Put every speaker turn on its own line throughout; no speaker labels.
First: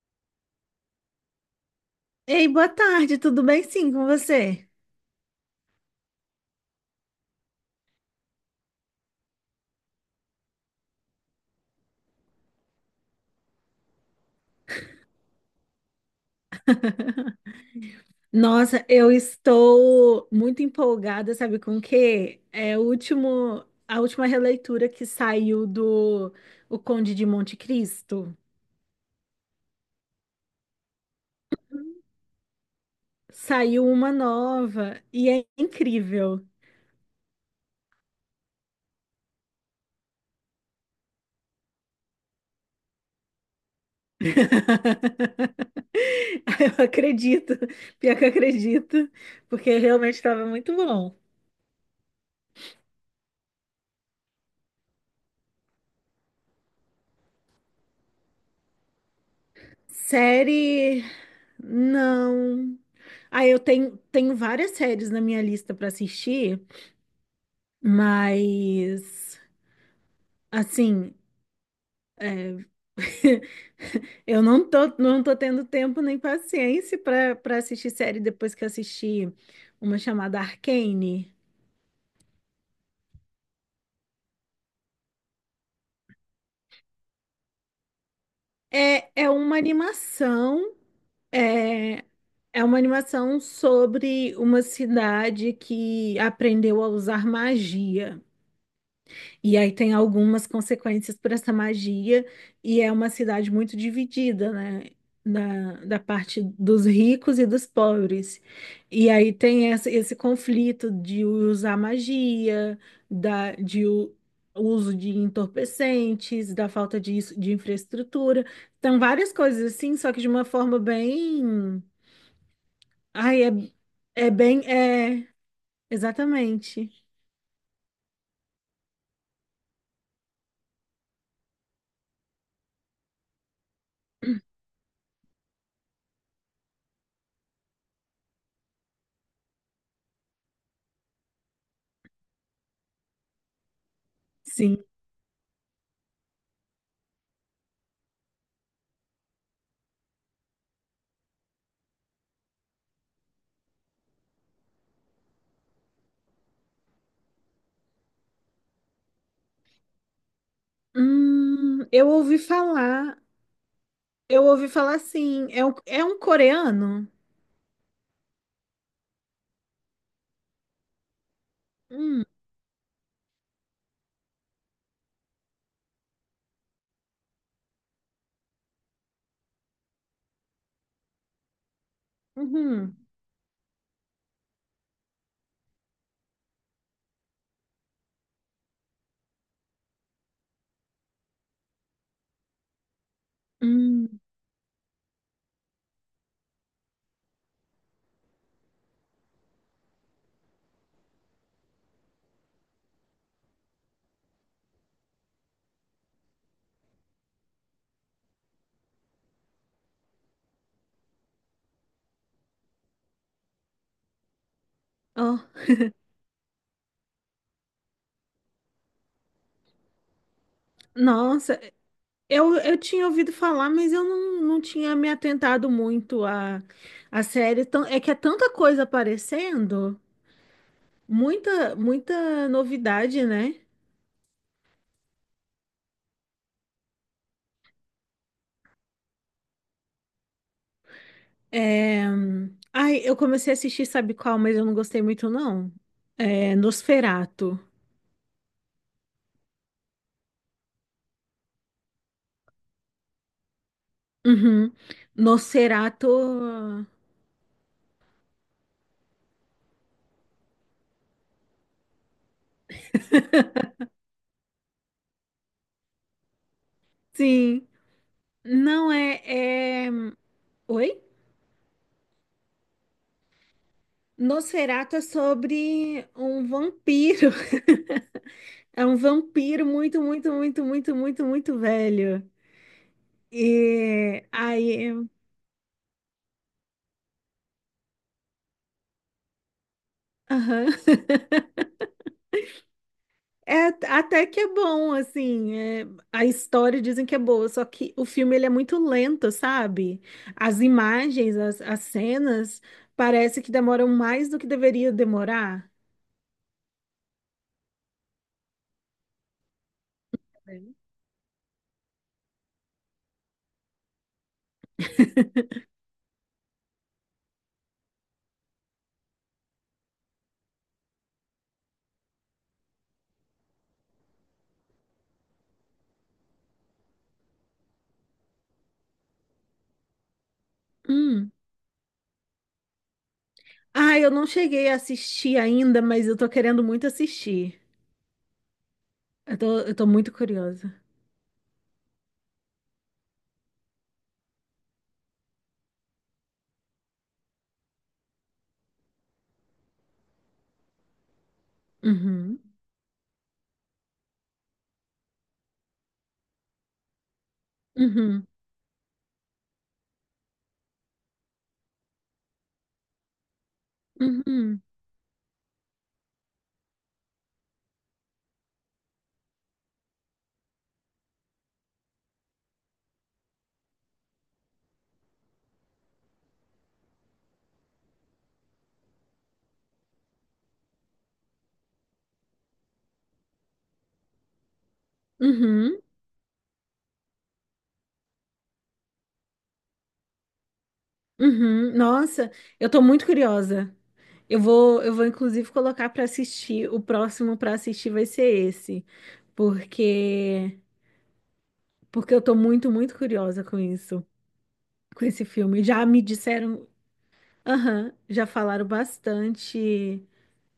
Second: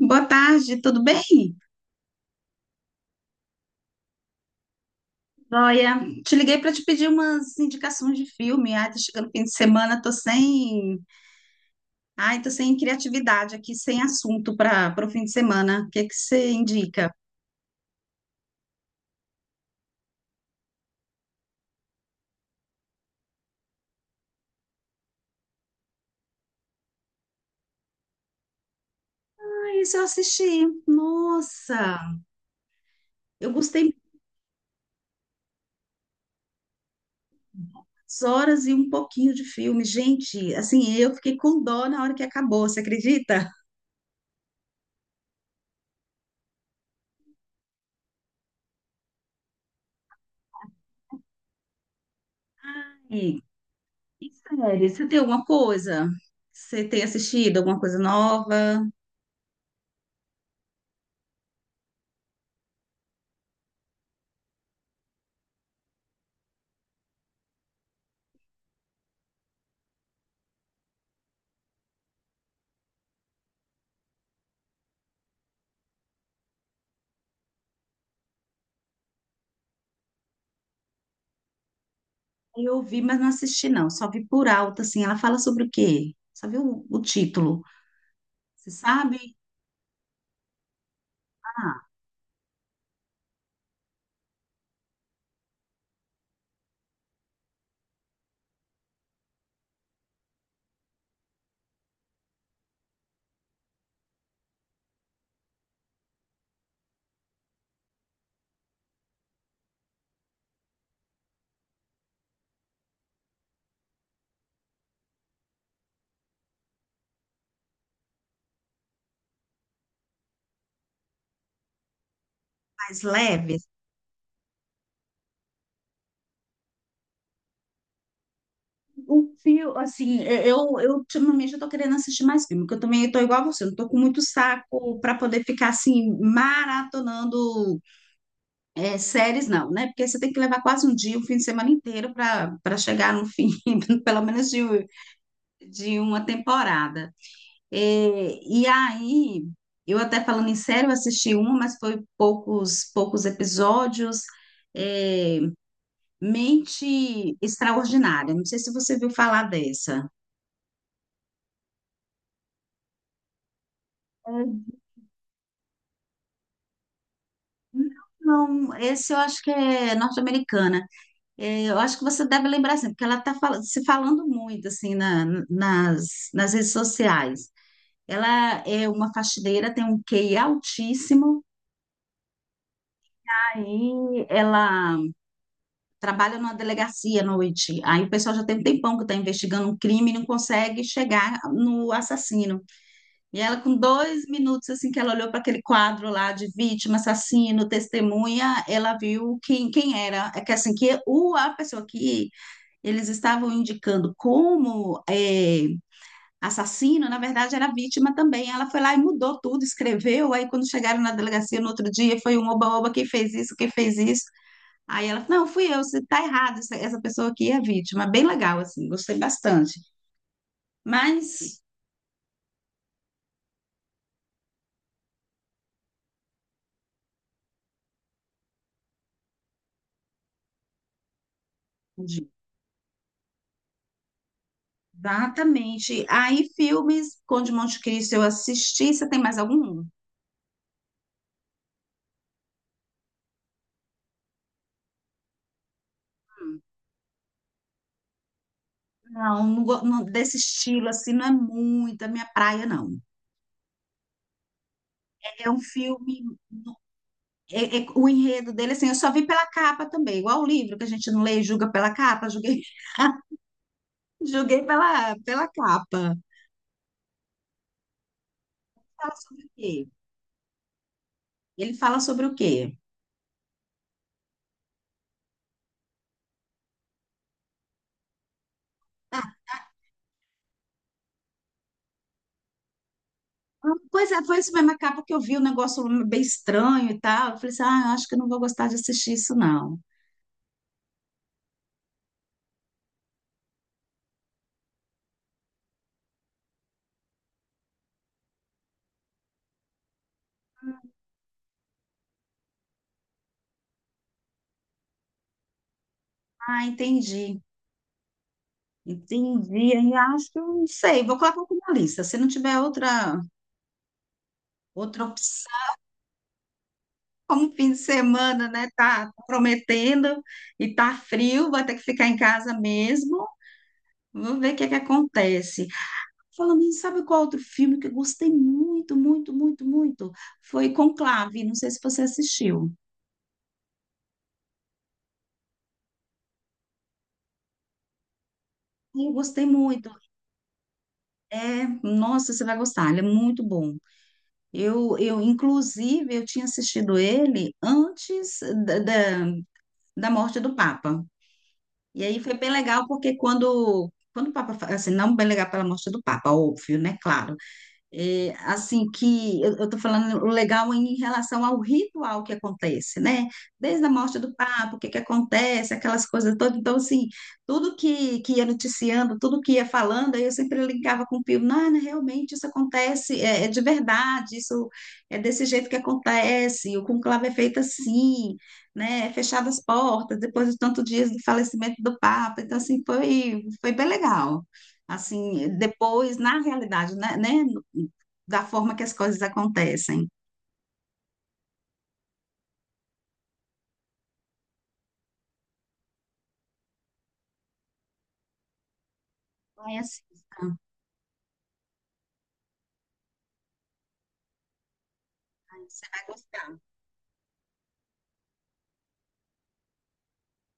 Boa tarde, tudo bem?
Ei, boa tarde, tudo bem sim com você?
Olha, te liguei para te pedir umas indicações de filme. Ai, tá chegando o fim de semana, tô sem criatividade aqui, sem assunto para o fim de semana. O que é que você indica?
Nossa, eu estou muito empolgada, sabe com o quê? É a última releitura que saiu do O Conde de Monte Cristo.
Ah, isso eu assisti. Nossa, eu
Saiu
gostei
uma nova e é incrível.
muitas horas e um pouquinho de filme. Gente, assim, eu fiquei com dó na hora que acabou, você acredita?
Eu acredito, pior que eu acredito, porque realmente estava muito bom.
E, e série, você tem alguma coisa? Você tem assistido alguma coisa nova?
Série, não. Ah, eu tenho várias séries na minha lista para assistir. Mas, assim, eu não tô tendo tempo nem paciência para assistir série depois que assisti uma chamada Arcane.
Eu vi, mas não assisti, não. Só vi por alto, assim. Ela fala sobre o quê? Só vi o título. Você
É
sabe?
uma animação,
Ah,
é, é uma animação sobre uma cidade que aprendeu a usar magia. E aí tem algumas consequências para essa magia, e é uma cidade muito dividida, né? Da parte dos ricos e dos pobres. E aí tem essa, esse conflito de usar magia, da, de uso de entorpecentes, da falta de, de infraestrutura. Então, várias coisas assim, só que de uma forma bem.
mais
Ai, é,
leve.
é bem. É, exatamente.
Um fio, assim, eu ultimamente eu tô querendo assistir mais filme, porque eu também tô igual a você, eu não tô com muito saco para poder ficar, assim, maratonando é, séries, não, né? Porque você tem que levar quase um dia, um fim de semana inteiro para chegar no fim, pelo menos de,
Sim.
uma temporada. É, e aí, eu até falando em série, eu assisti uma, mas foi poucos episódios. É, Mente Extraordinária. Não sei se você viu falar dessa.
Eu ouvi falar. Eu
Uhum.
ouvi falar assim, é um coreano?
Não, esse eu acho que é norte-americana. É, eu acho que você
Hum,
deve lembrar, assim, porque ela está se falando muito, assim, nas redes sociais. Ela é uma faxineira, tem um QI altíssimo.
uhum,
Aí ela trabalha numa delegacia à noite. Aí o pessoal já tem um tempão que está investigando um crime e não consegue chegar no assassino. E ela, com
hum,
dois minutos, assim, que ela olhou para aquele quadro lá de vítima, assassino, testemunha, ela viu quem era. É que assim, que a pessoa que eles estavam indicando como é, assassino, na verdade, era vítima também. Ela foi lá e mudou tudo, escreveu. Aí, quando chegaram na delegacia no outro dia, foi um oba-oba, quem fez isso, quem fez isso. Aí ela, falou,
ó.
não, fui eu, você tá errado, essa pessoa aqui é vítima. Bem legal, assim, gostei bastante.
Nossa,
Mas,
eu tinha ouvido falar, mas eu não tinha me atentado muito à, à série. É que é tanta coisa aparecendo, muita, muita novidade, né?
exatamente. Aí, filmes, Conde de Monte Cristo eu assisti, você tem mais algum?
É... Ai, eu comecei a assistir, sabe qual, mas eu não gostei muito, não. É Nosferatu.
Não, não, desse estilo, assim, não é muito a minha praia, não.
Uhum.
É um filme,
Nosferatu,
o enredo dele, assim, eu só vi pela capa também, igual o livro que a gente não lê e julga pela capa, julguei, julguei pela capa.
sim. Não
Fala
é,
sobre o quê?
é... Oi?
Ele fala sobre o quê?
Nosferatu é sobre um vampiro. É um vampiro muito, muito, muito, muito, muito, muito velho.
Ah, pois é,
E
foi isso mesmo, acaba
aí,
que eu vi um negócio bem estranho e tal. Eu falei assim, ah, acho que eu não vou gostar de assistir isso, não.
aham. É, até que é bom, assim, é, a história dizem que é boa, só que o filme ele é muito lento, sabe? As imagens, as cenas, parece que demoram mais do que deveria demorar.
Ah, entendi, entendi. Aí acho que eu não
É.
sei, vou colocar aqui na lista. Se não tiver outra, outra opção, como fim de semana, né? Tá prometendo e tá frio, vai ter que ficar em casa mesmo. Vou ver o que é que acontece. Falando nisso, sabe qual outro filme que eu gostei muito, muito, muito, muito? Foi
Hum.
Conclave, não sei se você assistiu.
Ah, eu não cheguei a assistir ainda, mas eu tô querendo muito assistir.
Eu
Eu
gostei
tô, eu tô
muito.
muito curiosa.
É, nossa, você vai gostar, ele é muito bom. Inclusive, eu tinha assistido ele antes da, da morte do Papa. E aí foi
Uhum,
bem legal, porque quando o Papa, assim, não bem legal pela morte do Papa, óbvio, né? Claro.
uhum,
É, assim que eu estou falando o legal em relação ao ritual que acontece, né? Desde a morte do
uhum,
Papa, o que que acontece, aquelas coisas todas. Então, assim, tudo que ia noticiando, tudo que ia falando, aí eu sempre ligava com o Pio, não, não, realmente isso acontece, é de verdade, isso é desse jeito que acontece, o conclave é feito assim, né? É fechado as portas, depois de tantos dias do falecimento do Papa. Então, assim, foi, bem legal assim,
uhum,
depois, na realidade, né, da forma que as coisas acontecem.
uhum. Nossa, eu tô muito curiosa. Eu vou inclusive colocar pra assistir. O próximo pra assistir vai ser esse,
Ai, assista.
porque porque eu tô muito, muito curiosa com isso, com esse filme.
Ai, você
Já me
vai gostar.
disseram, aham, já falaram bastante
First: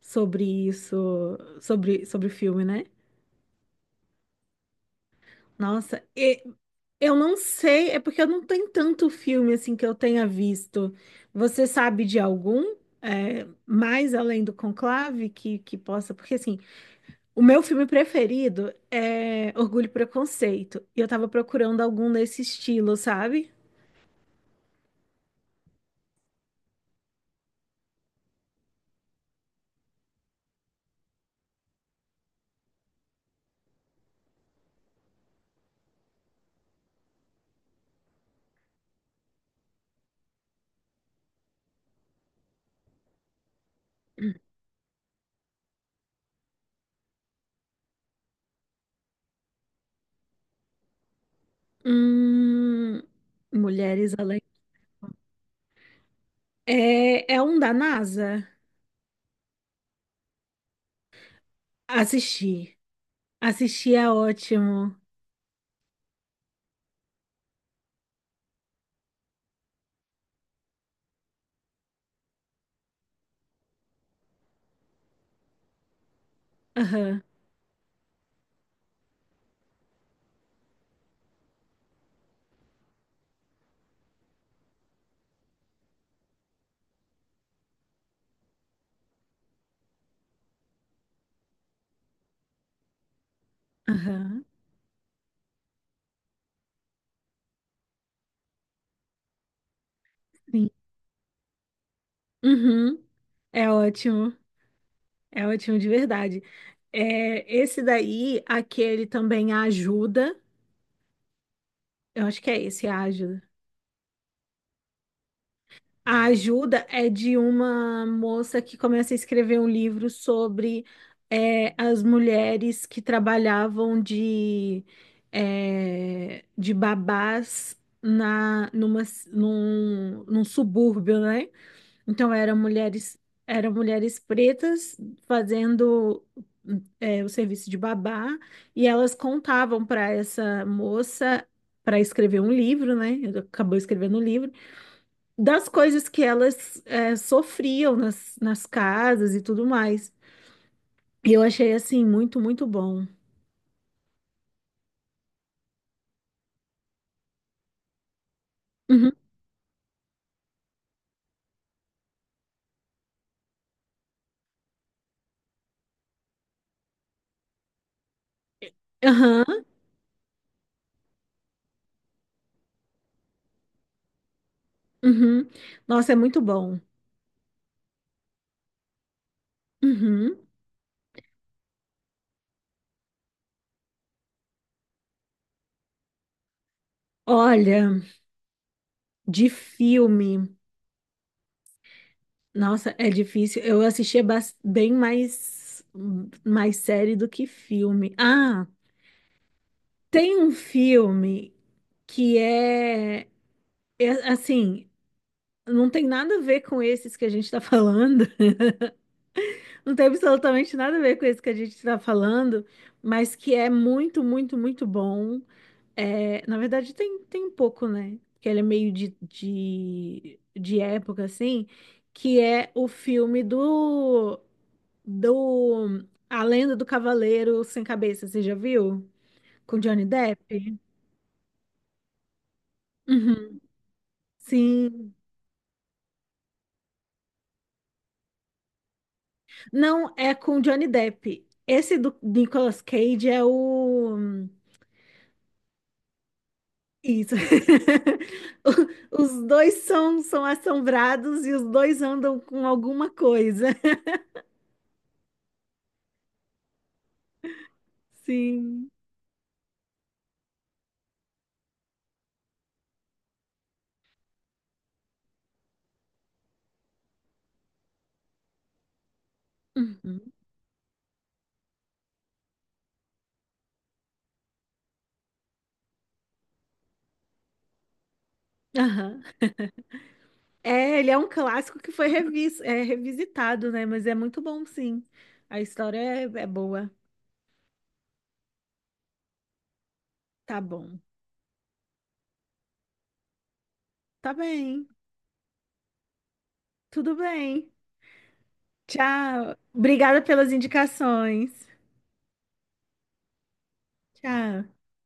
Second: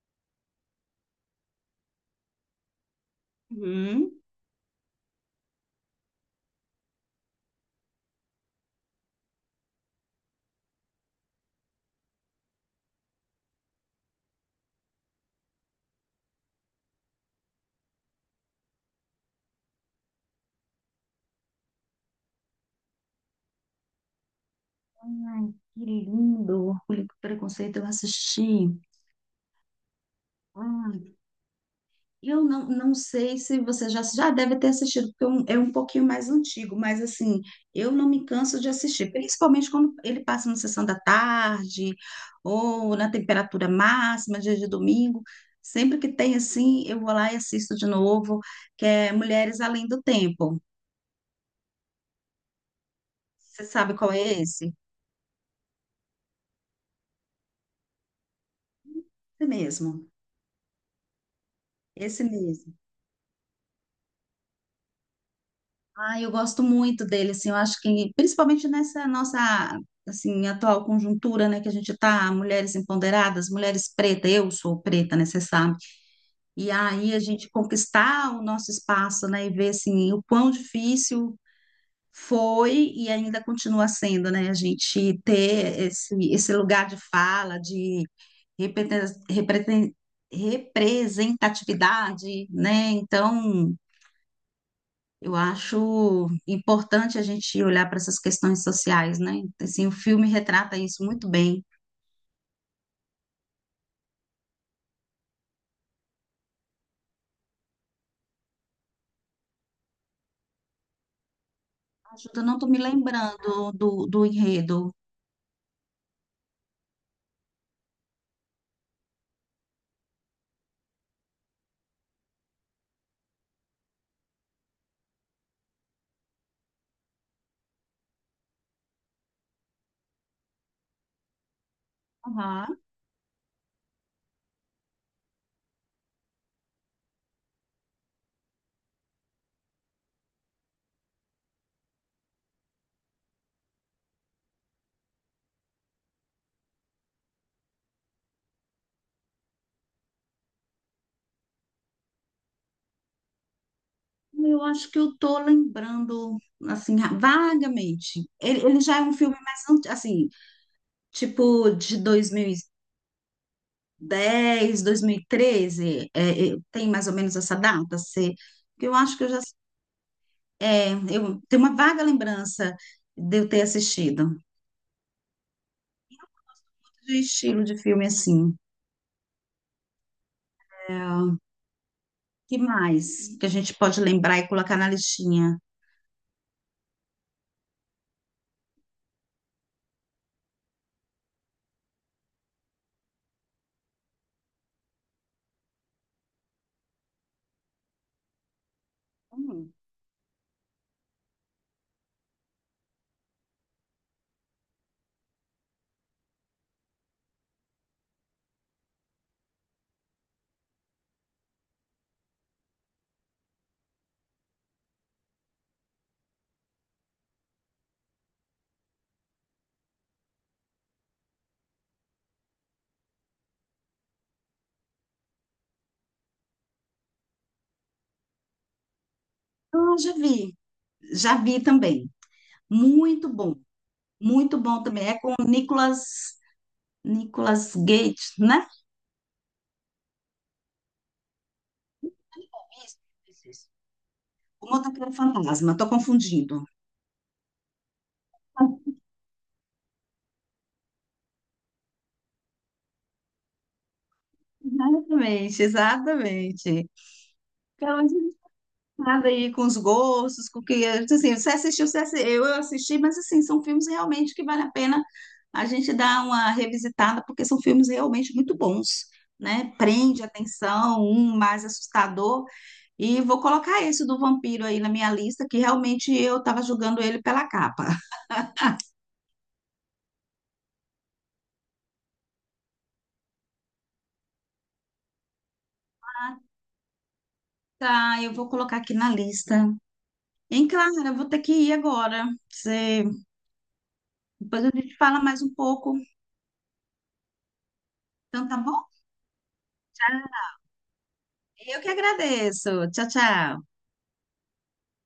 sobre isso, sobre o filme, né?
Uhum.
Nossa, eu não sei, é porque eu não tenho tanto filme assim que eu tenha visto. Você sabe de algum, é, mais além do Conclave que possa? Porque assim, o meu filme preferido é Orgulho e Preconceito. E eu tava procurando algum nesse estilo, sabe?
Ai, que lindo. Orgulho e Preconceito, eu assisti. Ai, eu não, não sei se você já, deve ter assistido, porque é um, pouquinho mais antigo, mas assim, eu não me canso de assistir, principalmente quando ele passa na sessão da tarde ou na temperatura máxima, dia de domingo. Sempre que tem assim, eu vou lá e assisto de novo, que é Mulheres Além do Tempo.
Hum,
Você sabe qual
Mulheres
é
Além.
esse?
É, é um da NASA?
Esse mesmo, esse mesmo.
Assisti. Assisti é ótimo.
Ah, eu gosto muito dele, assim, eu acho que, principalmente nessa nossa, assim, atual conjuntura, né, que a gente tá, mulheres empoderadas, mulheres pretas, eu sou preta, né, você sabe? E aí a
Aham,
gente conquistar o nosso espaço, né, e ver, assim, o quão difícil foi e ainda continua sendo, né, a gente ter esse, lugar de fala, de represen- represen- representatividade, né, então...
aham,
Eu acho importante a gente olhar para essas questões sociais, né? Assim, o filme
sim.
retrata isso muito bem.
Uhum, é ótimo. É ótimo de verdade. É, esse daí, aquele também a ajuda. Eu
Ajuda,
acho
eu
que
não
é
estou me
esse, é a ajuda.
lembrando do, enredo.
A ajuda é de uma moça que começa a escrever um livro sobre é, as mulheres que trabalhavam de, é, de babás na, numa, num, num subúrbio, né? Então
Aham.
eram mulheres pretas fazendo é, o serviço de babá e elas contavam para essa moça para escrever um livro, né? Acabou escrevendo um livro das coisas que elas é, sofriam nas, nas casas e tudo mais. E eu achei assim muito, muito bom.
Eu acho que eu tô lembrando, assim, vagamente. Ele, já é
Uhum.
um filme mais, anti- assim, tipo de 2010, 2013, tem mais ou menos essa data, se, que eu acho que eu já,
Aham,
é, eu tenho uma vaga lembrança de eu ter assistido.
uhum. Nossa, é muito bom.
De estilo de filme assim.
Uhum.
É, que mais que a gente pode lembrar e colocar na listinha?
Olha, de filme. Nossa, é difícil. Eu assistia bem mais, mais série do que filme. Ah,
Hum.
tem um filme que é, é assim, não tem nada a ver com esses que a gente tá falando. Não tem absolutamente nada a ver com esse que a gente tá falando, mas que é muito, muito, muito bom. É, na verdade, tem, tem um pouco, né? Que ele é meio de época, assim, que é o filme do A Lenda do Cavaleiro Sem Cabeça, você já viu? Com
Ah,
Johnny Depp?
já vi também. Muito bom,
Uhum,
muito bom também.
sim.
É com o Nicolas, Gates, né?
Não, é com Johnny Depp. Esse do Nicolas
Isso,
Cage é
isso, isso.
o.
O motoqueiro fantasma, estou confundindo.
Isso. Os dois são, são assombrados e os dois andam com alguma coisa.
Exatamente, exatamente.
Sim.
Nada aí com os gostos, com o que é. Então, assim, você assistiu, eu assisti, mas assim, são filmes realmente que vale a pena a gente dar uma revisitada, porque são filmes realmente muito bons, né?
Uhum.
Prende a atenção, um mais assustador, e vou colocar esse do vampiro aí na minha lista, que realmente eu estava julgando ele pela capa.
Aham. É, ele é um clássico que foi é, revisitado, né? Mas é muito bom, sim. A história é,
Ah,
é boa.
tá, eu vou colocar aqui na lista.
Tá
Hein,
bom.
Clara, eu vou ter que ir agora. Você...
Tá
Depois a
bem.
gente fala mais um pouco.
Tudo bem.
Então tá bom?
Tchau. Obrigada
Tchau.
pelas indicações.
Eu que agradeço. Tchau, tchau.
Tchau.